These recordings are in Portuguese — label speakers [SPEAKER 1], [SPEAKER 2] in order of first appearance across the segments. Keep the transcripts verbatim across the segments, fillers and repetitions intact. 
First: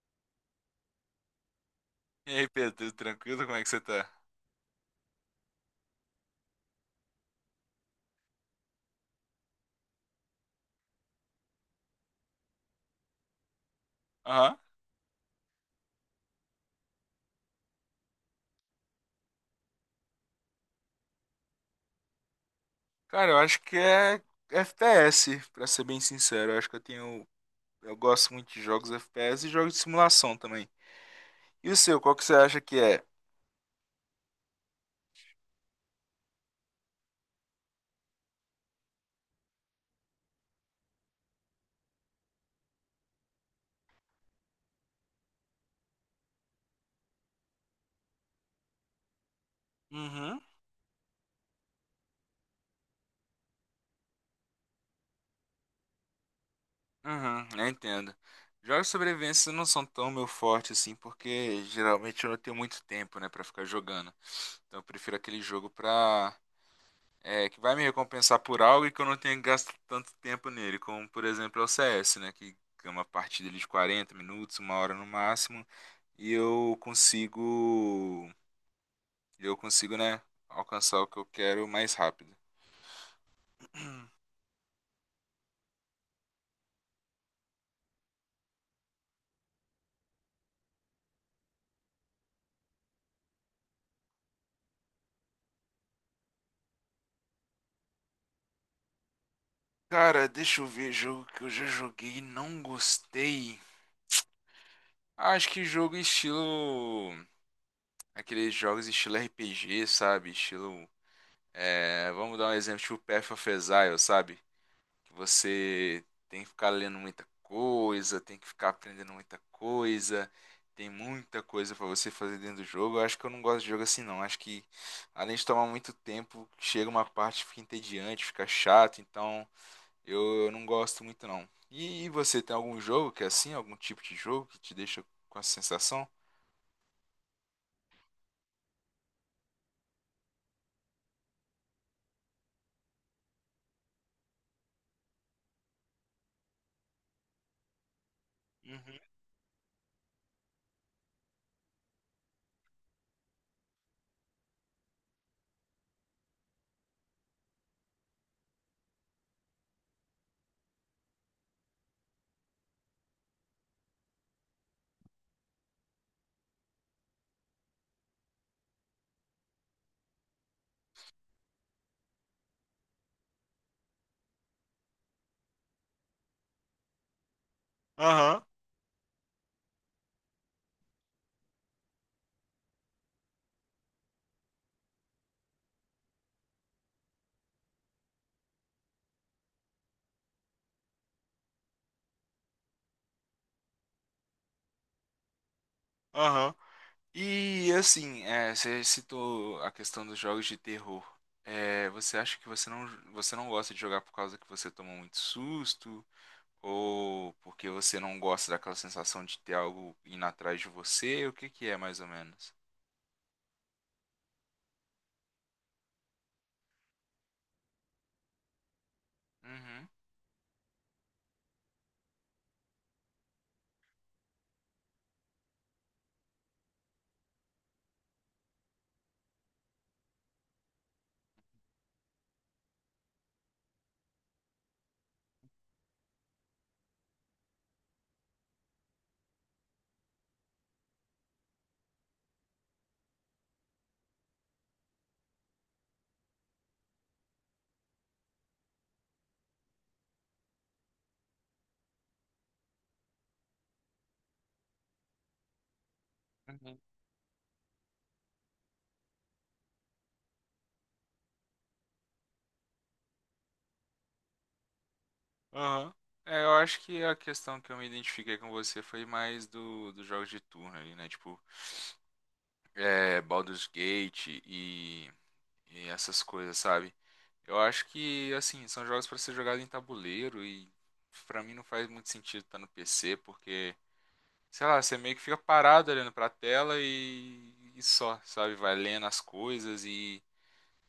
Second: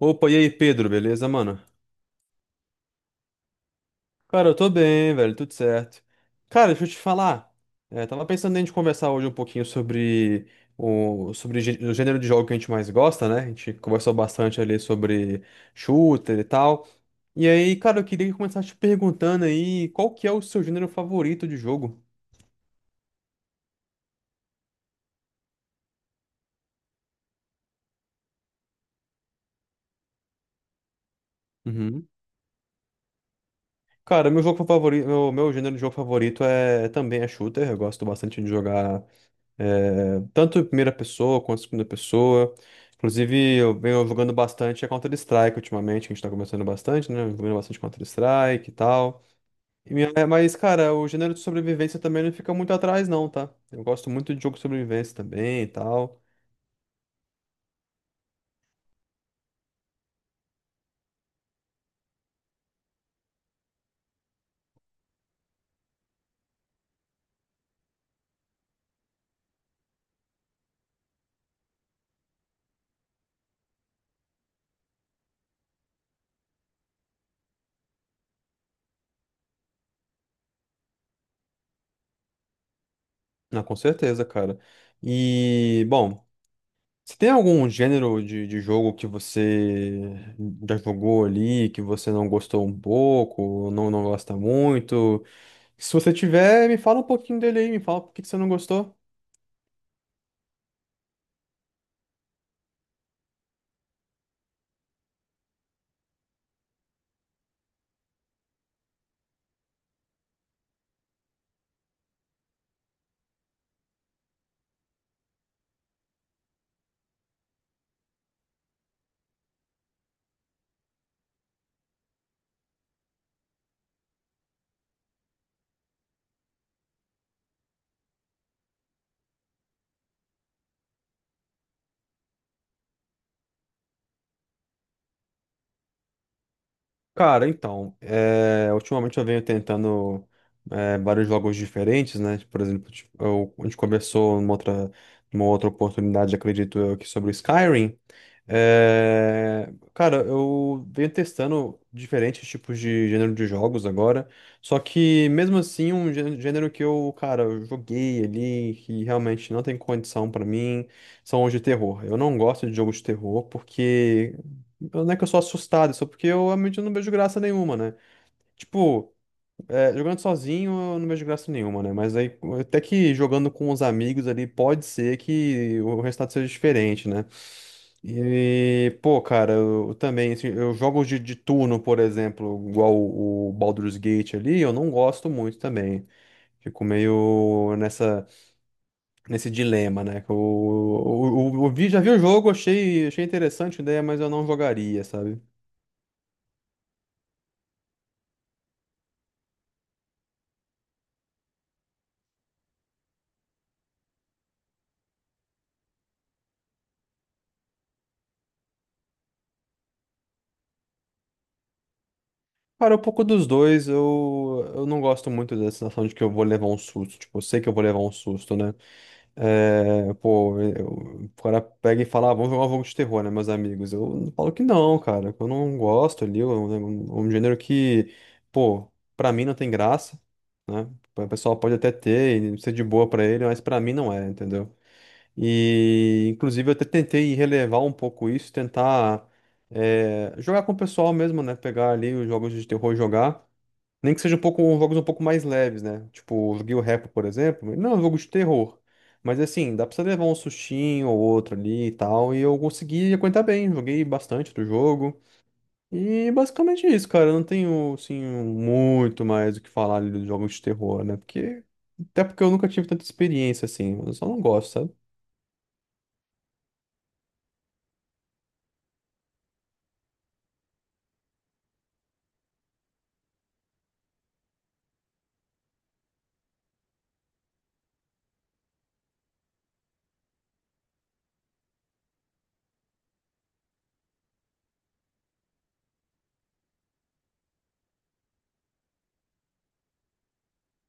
[SPEAKER 1] Opa, e aí, Pedro, beleza, mano?
[SPEAKER 2] E aí, Pedro, tudo tranquilo? Como é que você tá?
[SPEAKER 1] Cara, eu tô bem, velho, tudo certo. Cara, deixa eu te falar. É, tava pensando em a gente conversar hoje um pouquinho sobre o, sobre gê- o gênero de jogo que a gente mais gosta, né? A gente conversou
[SPEAKER 2] Aham.
[SPEAKER 1] bastante ali sobre shooter e tal. E aí, cara, eu queria começar te perguntando aí qual que é o seu gênero favorito de jogo?
[SPEAKER 2] Cara, eu acho que é F P S, pra ser bem sincero. Eu acho que eu tenho. Eu gosto muito de jogos F P S e jogos de simulação também. E o seu,
[SPEAKER 1] Uhum.
[SPEAKER 2] qual que você acha que é?
[SPEAKER 1] Cara, meu jogo favorito, meu, meu gênero de jogo favorito é também é shooter. Eu gosto bastante de jogar. É, tanto em primeira pessoa quanto em segunda pessoa. Inclusive, eu venho jogando bastante a Counter-Strike ultimamente, que a gente tá começando bastante, né? Jogando bastante Counter-Strike e tal. E minha- é,
[SPEAKER 2] Uhum,
[SPEAKER 1] mas, cara, o gênero de sobrevivência também não fica muito atrás, não, tá? Eu gosto muito de jogo de sobrevivência também e tal.
[SPEAKER 2] uhum, eu entendo. Jogos de sobrevivência não são tão meu forte assim, porque geralmente eu não tenho muito tempo, né, pra ficar jogando. Então eu prefiro aquele jogo pra é, que vai me recompensar por algo e que eu não tenha gasto tanto tempo nele, como por exemplo é o C S, né? Que é uma partida ali de quarenta minutos, uma hora no máximo, e eu consigo, eu consigo, né, alcançar o que eu quero mais rápido.
[SPEAKER 1] Ah, com certeza, cara. E, bom, se tem algum gênero de, de jogo que você já jogou ali, que você não gostou um pouco, ou não, não gosta muito? Se você tiver, me fala um pouquinho dele aí, me fala por que que você não gostou.
[SPEAKER 2] Cara, deixa eu ver jogo que eu já joguei e não gostei. Acho que jogo estilo. Aqueles jogos estilo R P G, sabe? Estilo. É, vamos dar um exemplo, tipo Path of Exile, sabe? Que você tem que ficar lendo muita coisa, tem que ficar aprendendo muita coisa, tem muita coisa pra você fazer dentro do jogo. Eu acho que eu não gosto de jogo assim não. Acho que além de tomar muito tempo, chega uma parte que fica entediante, fica chato, então eu, eu não gosto muito não. E, e você tem algum jogo que é assim, algum tipo de jogo que te deixa com essa sensação?
[SPEAKER 1] Cara, então, é, ultimamente eu venho tentando é, vários jogos diferentes, né? Por exemplo, tipo, eu- a gente conversou numa outra, numa outra oportunidade, acredito eu, aqui sobre o Skyrim.
[SPEAKER 2] Uhum.
[SPEAKER 1] É, cara, eu venho testando diferentes tipos de gênero de jogos agora, só que mesmo assim, um gê- gênero que eu, cara, eu joguei ali, que realmente não tem condição pra mim, são os de terror. Eu não gosto de jogos de terror porque. Eu- Não é que eu sou assustado, só porque eu realmente não vejo graça nenhuma, né? Tipo, é, jogando sozinho eu não vejo graça nenhuma, né? Mas aí, até que jogando com os amigos ali, pode ser que o resultado seja diferente, né?
[SPEAKER 2] Aham,
[SPEAKER 1] E, pô, cara, eu, eu também, assim, eu jogo de, de turno, por exemplo, igual o, o Baldur's Gate ali, eu não gosto muito também. Fico meio nessa, nesse dilema, né? Que Eu, eu, eu- eu vi, já vi o jogo, achei, achei interessante a ideia, mas eu não jogaria, sabe?
[SPEAKER 2] aham. E assim, é, você citou a questão dos jogos de terror. É, você acha que você não, você não gosta de jogar por causa que você toma muito susto? Ou porque você não gosta daquela sensação de ter algo indo atrás de você? O que que é mais ou menos?
[SPEAKER 1] Cara, um pouco dos dois, eu, eu não gosto muito da sensação de que eu vou levar um susto. Tipo, eu sei que eu vou levar um susto, né?
[SPEAKER 2] Uhum.
[SPEAKER 1] É, pô, eu- o cara pega e fala, ah, vamos jogar um jogo de terror, né, meus amigos? Eu não falo que não, cara. Que Eu não gosto ali, é um, é um um gênero que, pô, pra mim não tem graça, né? O pessoal pode até ter e ser de boa pra ele, mas pra mim não é, entendeu? E, inclusive, eu até tentei relevar um pouco isso, tentar eh, jogar com o pessoal mesmo, né? Pegar ali os jogos de terror e jogar. Nem que seja um pouco, jogos um pouco mais leves, né? Tipo, eu joguei o Repo, por exemplo. Não, é um jogo de terror. Mas assim, dá pra você levar um sustinho ou outro ali e tal. E eu consegui aguentar bem, joguei bastante do jogo. E
[SPEAKER 2] Uhum.
[SPEAKER 1] basicamente é isso, cara. Eu não tenho, assim, muito mais o que falar ali dos jogos de terror, né? Porque. Até porque eu nunca tive tanta experiência assim. Eu só não gosto, sabe?
[SPEAKER 2] Aham. É, eu acho que a questão que eu me identifiquei com você foi mais do, dos jogos de turno ali, né? Tipo, é, Baldur's Gate e, e essas coisas, sabe? Eu acho que, assim, são jogos para ser jogado em tabuleiro e pra mim não faz muito sentido estar no P C, porque, sei lá, você meio que fica parado olhando pra tela e, e só, sabe? Vai lendo as coisas e,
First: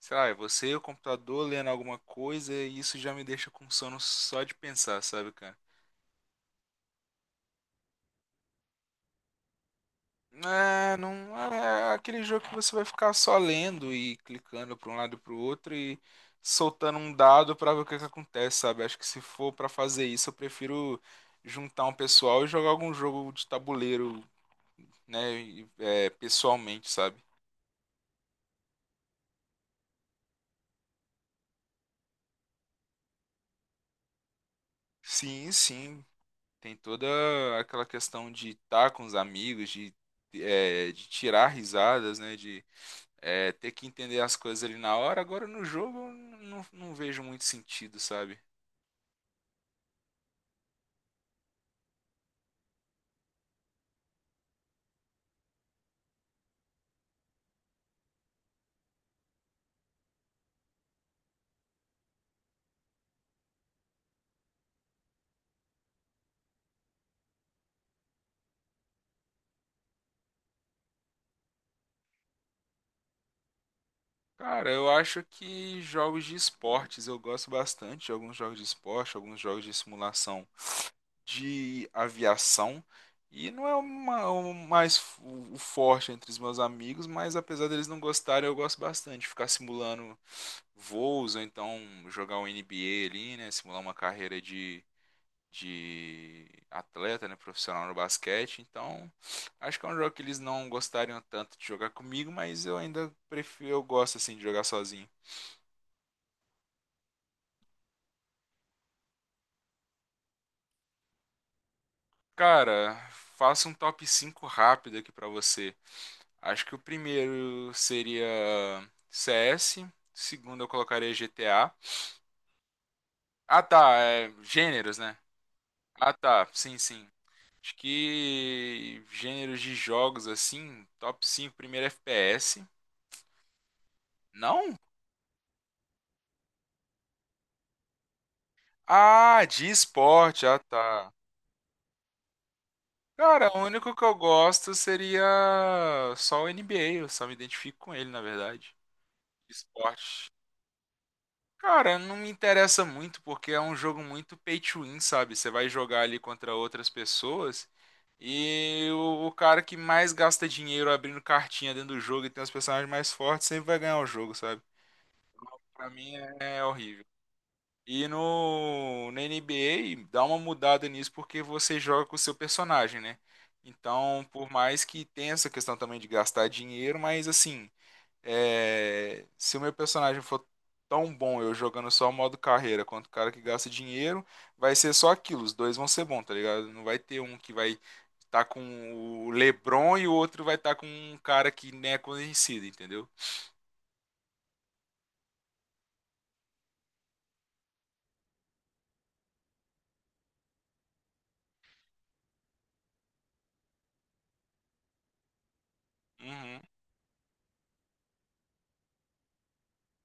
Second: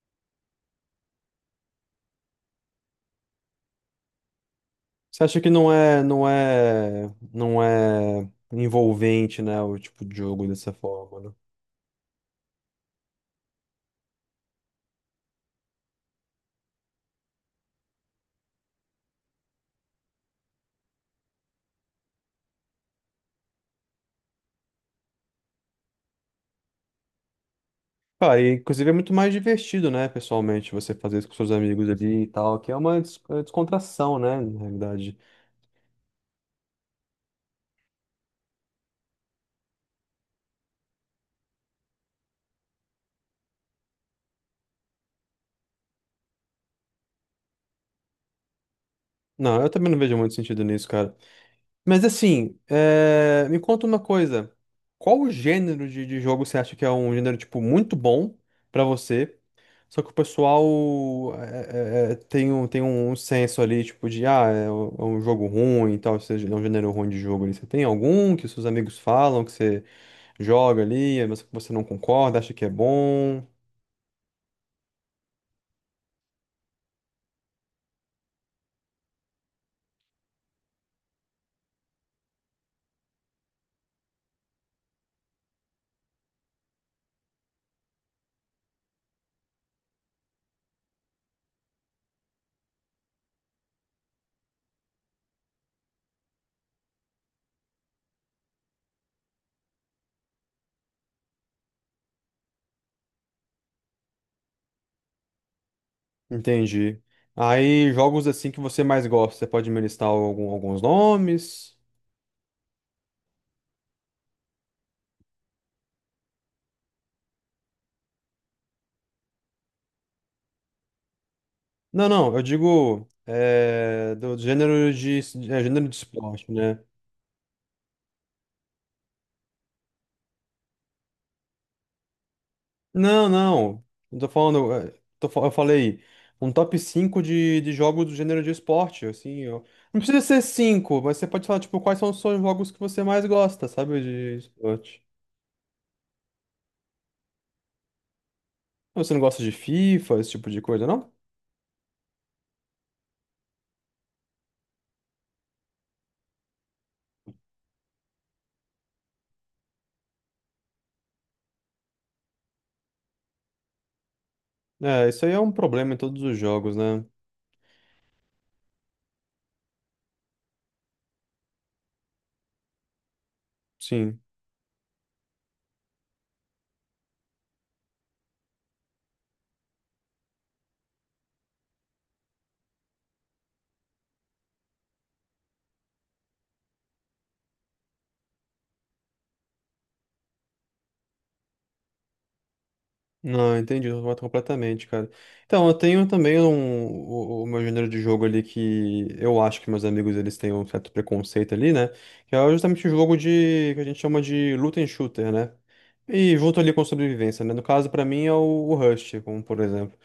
[SPEAKER 2] sei lá, é você e o computador lendo alguma coisa e isso já me deixa com sono só de pensar,
[SPEAKER 1] Você
[SPEAKER 2] sabe,
[SPEAKER 1] acha que
[SPEAKER 2] cara?
[SPEAKER 1] não é, não é, não é envolvente, né, o tipo de jogo dessa
[SPEAKER 2] É,
[SPEAKER 1] forma, né?
[SPEAKER 2] não é aquele jogo que você vai ficar só lendo e clicando para um lado e para o outro e soltando um dado para ver o que que acontece, sabe? Acho que se for para fazer isso, eu prefiro juntar um pessoal e jogar algum jogo de tabuleiro, né, e, é, pessoalmente, sabe?
[SPEAKER 1] Cara, e, inclusive é muito mais divertido, né, pessoalmente, você fazer isso com seus amigos ali e tal, que é uma des- é descontração, né, na realidade.
[SPEAKER 2] Sim, sim, tem toda aquela questão de estar com os amigos, de, é, de tirar risadas, né, de é, ter que entender as coisas ali na hora. Agora no jogo eu não, não vejo muito sentido, sabe?
[SPEAKER 1] Não, eu também não vejo muito sentido nisso, cara. Mas assim, é, me conta uma coisa. Qual o gênero de, de jogo você acha que é um gênero, tipo, muito bom pra você? Só que o pessoal é, é, é, tem um, tem um senso ali, tipo, de, ah, é um é um jogo ruim e tal, ou seja, é um gênero ruim de jogo ali. Você tem algum que os seus amigos falam, que você joga ali, mas que você não concorda, acha que é bom?
[SPEAKER 2] Cara, eu acho que jogos de esportes, eu gosto bastante de alguns jogos de esporte, alguns jogos de simulação de aviação. E não é uma- o mais f- o forte entre os meus amigos, mas apesar deles não gostarem, eu gosto bastante de ficar simulando voos, ou então jogar um N B A ali, né? Simular uma carreira de, de atleta, né? Profissional no basquete. Então, acho que é um jogo que eles não gostariam tanto de jogar comigo, mas eu ainda prefiro, eu gosto assim de jogar sozinho.
[SPEAKER 1] Entendi. Aí, jogos assim que você mais gosta, você pode me listar algum- alguns nomes?
[SPEAKER 2] Cara, faço um top cinco rápido aqui pra você. Acho que o primeiro seria C S, o segundo eu colocaria G T A.
[SPEAKER 1] Não, não, eu digo
[SPEAKER 2] Ah, tá,
[SPEAKER 1] é,
[SPEAKER 2] é,
[SPEAKER 1] do gênero
[SPEAKER 2] gêneros, né?
[SPEAKER 1] de, é, gênero de
[SPEAKER 2] Ah, tá,
[SPEAKER 1] esporte,
[SPEAKER 2] sim,
[SPEAKER 1] né?
[SPEAKER 2] sim. Acho que gêneros de jogos assim, top cinco, primeiro F P S.
[SPEAKER 1] Não, não. Não tô falando.
[SPEAKER 2] Não?
[SPEAKER 1] É, tô fa- eu falei um top cinco de, de jogos do gênero de esporte, assim.
[SPEAKER 2] Ah,
[SPEAKER 1] eu-
[SPEAKER 2] de
[SPEAKER 1] não precisa ser
[SPEAKER 2] esporte, ah,
[SPEAKER 1] cinco,
[SPEAKER 2] tá.
[SPEAKER 1] mas você pode falar, tipo, quais são os seus jogos que você mais
[SPEAKER 2] Cara, o
[SPEAKER 1] gosta,
[SPEAKER 2] único
[SPEAKER 1] sabe?
[SPEAKER 2] que eu
[SPEAKER 1] De
[SPEAKER 2] gosto
[SPEAKER 1] esporte.
[SPEAKER 2] seria só o N B A, eu só me identifico com ele, na verdade.
[SPEAKER 1] Você não gosta de FIFA, esse
[SPEAKER 2] Esporte.
[SPEAKER 1] tipo de coisa, não?
[SPEAKER 2] Cara, não me interessa muito porque é um jogo muito pay to win, sabe? Você vai jogar ali contra outras pessoas e o, o cara que mais gasta dinheiro abrindo cartinha dentro do jogo e tem os personagens mais fortes sempre vai ganhar o jogo, sabe?
[SPEAKER 1] É, isso aí é um
[SPEAKER 2] Pra
[SPEAKER 1] problema em
[SPEAKER 2] mim
[SPEAKER 1] todos os
[SPEAKER 2] é, é
[SPEAKER 1] jogos, né?
[SPEAKER 2] horrível. E no, na N B A dá uma mudada nisso porque você joga com o seu personagem, né?
[SPEAKER 1] Sim.
[SPEAKER 2] Então, por mais que tenha essa questão também de gastar dinheiro, mas assim. É, se o meu personagem for tão bom eu jogando só o modo carreira quanto o cara que gasta dinheiro, vai ser só aquilo. Os dois vão ser bons, tá ligado? Não vai ter um que vai estar com o LeBron e o outro vai estar com um cara que nem é conhecido, entendeu?
[SPEAKER 1] Não, entendi, eu mato completamente, cara. Então, eu tenho também um, o, o meu gênero de jogo ali que eu acho que meus amigos eles têm um certo preconceito ali, né? Que é justamente o jogo de que a gente chama de loot and shooter, né? E junto
[SPEAKER 2] Uhum,
[SPEAKER 1] ali com sobrevivência, né? No caso, pra mim é o, o Rust, como por exemplo.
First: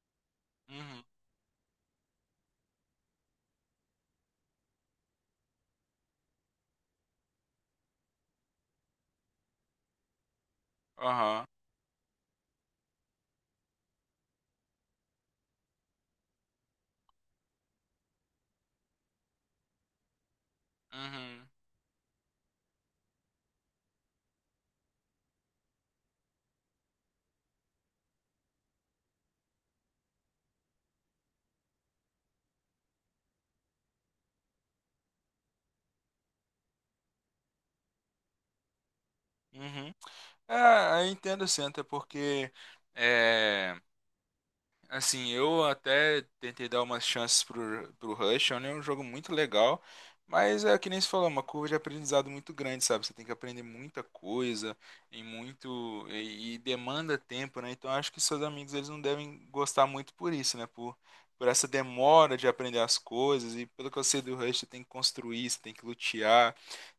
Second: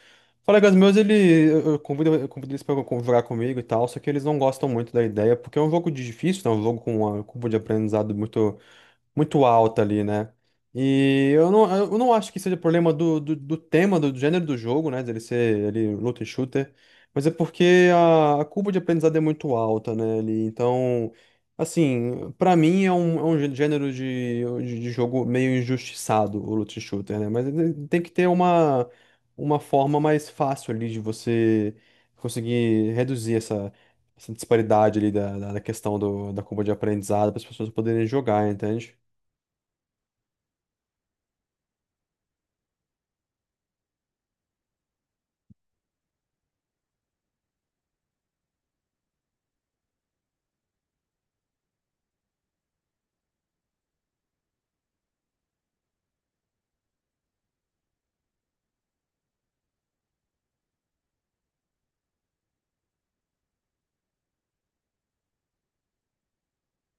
[SPEAKER 1] Colegas meus,
[SPEAKER 2] uhum,
[SPEAKER 1] ele, eu eu convido, eu convido eles pra co- jogar comigo e tal, só que eles não gostam muito da ideia, porque é um jogo de difícil, né? Um jogo com uma curva de aprendizado muito muito alta ali, né? E
[SPEAKER 2] aham,
[SPEAKER 1] eu não, eu não acho que seja problema do, do, do tema, do, do gênero do jogo, né? Dele ser ele luta e shooter. Mas é porque a, a curva de aprendizado é muito alta, né? Ali, então,
[SPEAKER 2] uhum,
[SPEAKER 1] assim, pra mim é um, é um gê- gênero de, de, de jogo meio injustiçado, o luta e shooter, né? Mas ele tem que ter uma, uma forma mais fácil ali de você conseguir reduzir essa essa disparidade ali da, da, da questão do, da curva de aprendizado para as pessoas poderem jogar, entende?
[SPEAKER 2] uhum. É, eu entendo sim, até porque. É, assim, eu até tentei dar umas chances pro, pro Rush, é um jogo muito legal, mas é que nem se falou, é uma curva de aprendizado muito grande, sabe? Você tem que aprender muita coisa e muito e, e demanda tempo, né? Então eu acho que seus amigos eles não devem gostar muito por isso, né? Por, por essa demora de aprender as coisas e pelo que eu sei do Rush, você tem que construir, você tem que lutear,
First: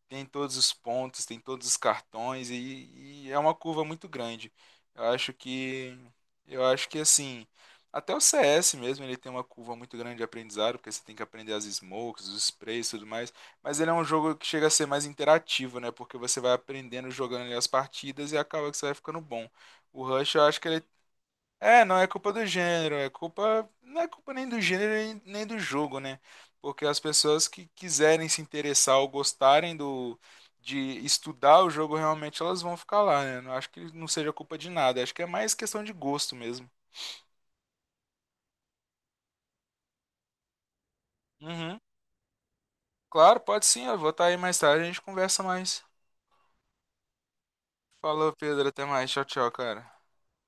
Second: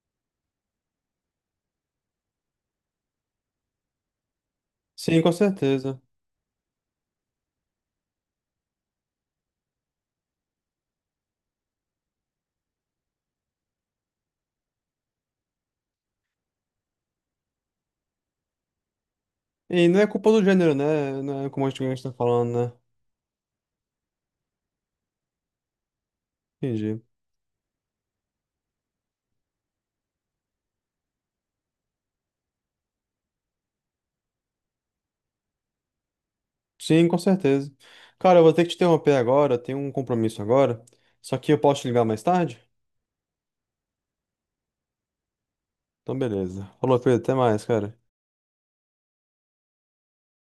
[SPEAKER 2] tem todos os pontos, tem todos os cartões e, e é uma curva muito grande. Eu
[SPEAKER 1] Sim, com
[SPEAKER 2] acho que
[SPEAKER 1] certeza.
[SPEAKER 2] eu acho que assim, até o C S mesmo, ele tem uma curva muito grande de aprendizado, porque você tem que aprender as smokes, os sprays e tudo mais, mas ele é um jogo que chega a ser mais interativo, né? Porque você vai aprendendo jogando ali as partidas e acaba que você vai ficando bom.
[SPEAKER 1] E não
[SPEAKER 2] O
[SPEAKER 1] é culpa
[SPEAKER 2] Rush,
[SPEAKER 1] do
[SPEAKER 2] eu acho que
[SPEAKER 1] gênero,
[SPEAKER 2] ele
[SPEAKER 1] né? Não é como a
[SPEAKER 2] é,
[SPEAKER 1] gente
[SPEAKER 2] não é
[SPEAKER 1] está
[SPEAKER 2] culpa do
[SPEAKER 1] falando, né?
[SPEAKER 2] gênero, é culpa, não é culpa nem do gênero nem nem do jogo, né? Porque as
[SPEAKER 1] Entendi.
[SPEAKER 2] pessoas que quiserem se interessar ou gostarem do de estudar o jogo realmente elas vão ficar lá, né? Não acho que não seja culpa de nada, acho que é mais questão de gosto mesmo.
[SPEAKER 1] Sim, com certeza. Cara, eu vou ter que te interromper agora, eu tenho um compromisso agora. Só que eu
[SPEAKER 2] Uhum.
[SPEAKER 1] posso te ligar mais tarde?
[SPEAKER 2] Claro, pode sim, eu vou estar aí mais tarde, a gente conversa mais.
[SPEAKER 1] Então, beleza. Falou, Pedro, até mais, cara.
[SPEAKER 2] Falou, Pedro, até mais. Tchau, tchau, cara.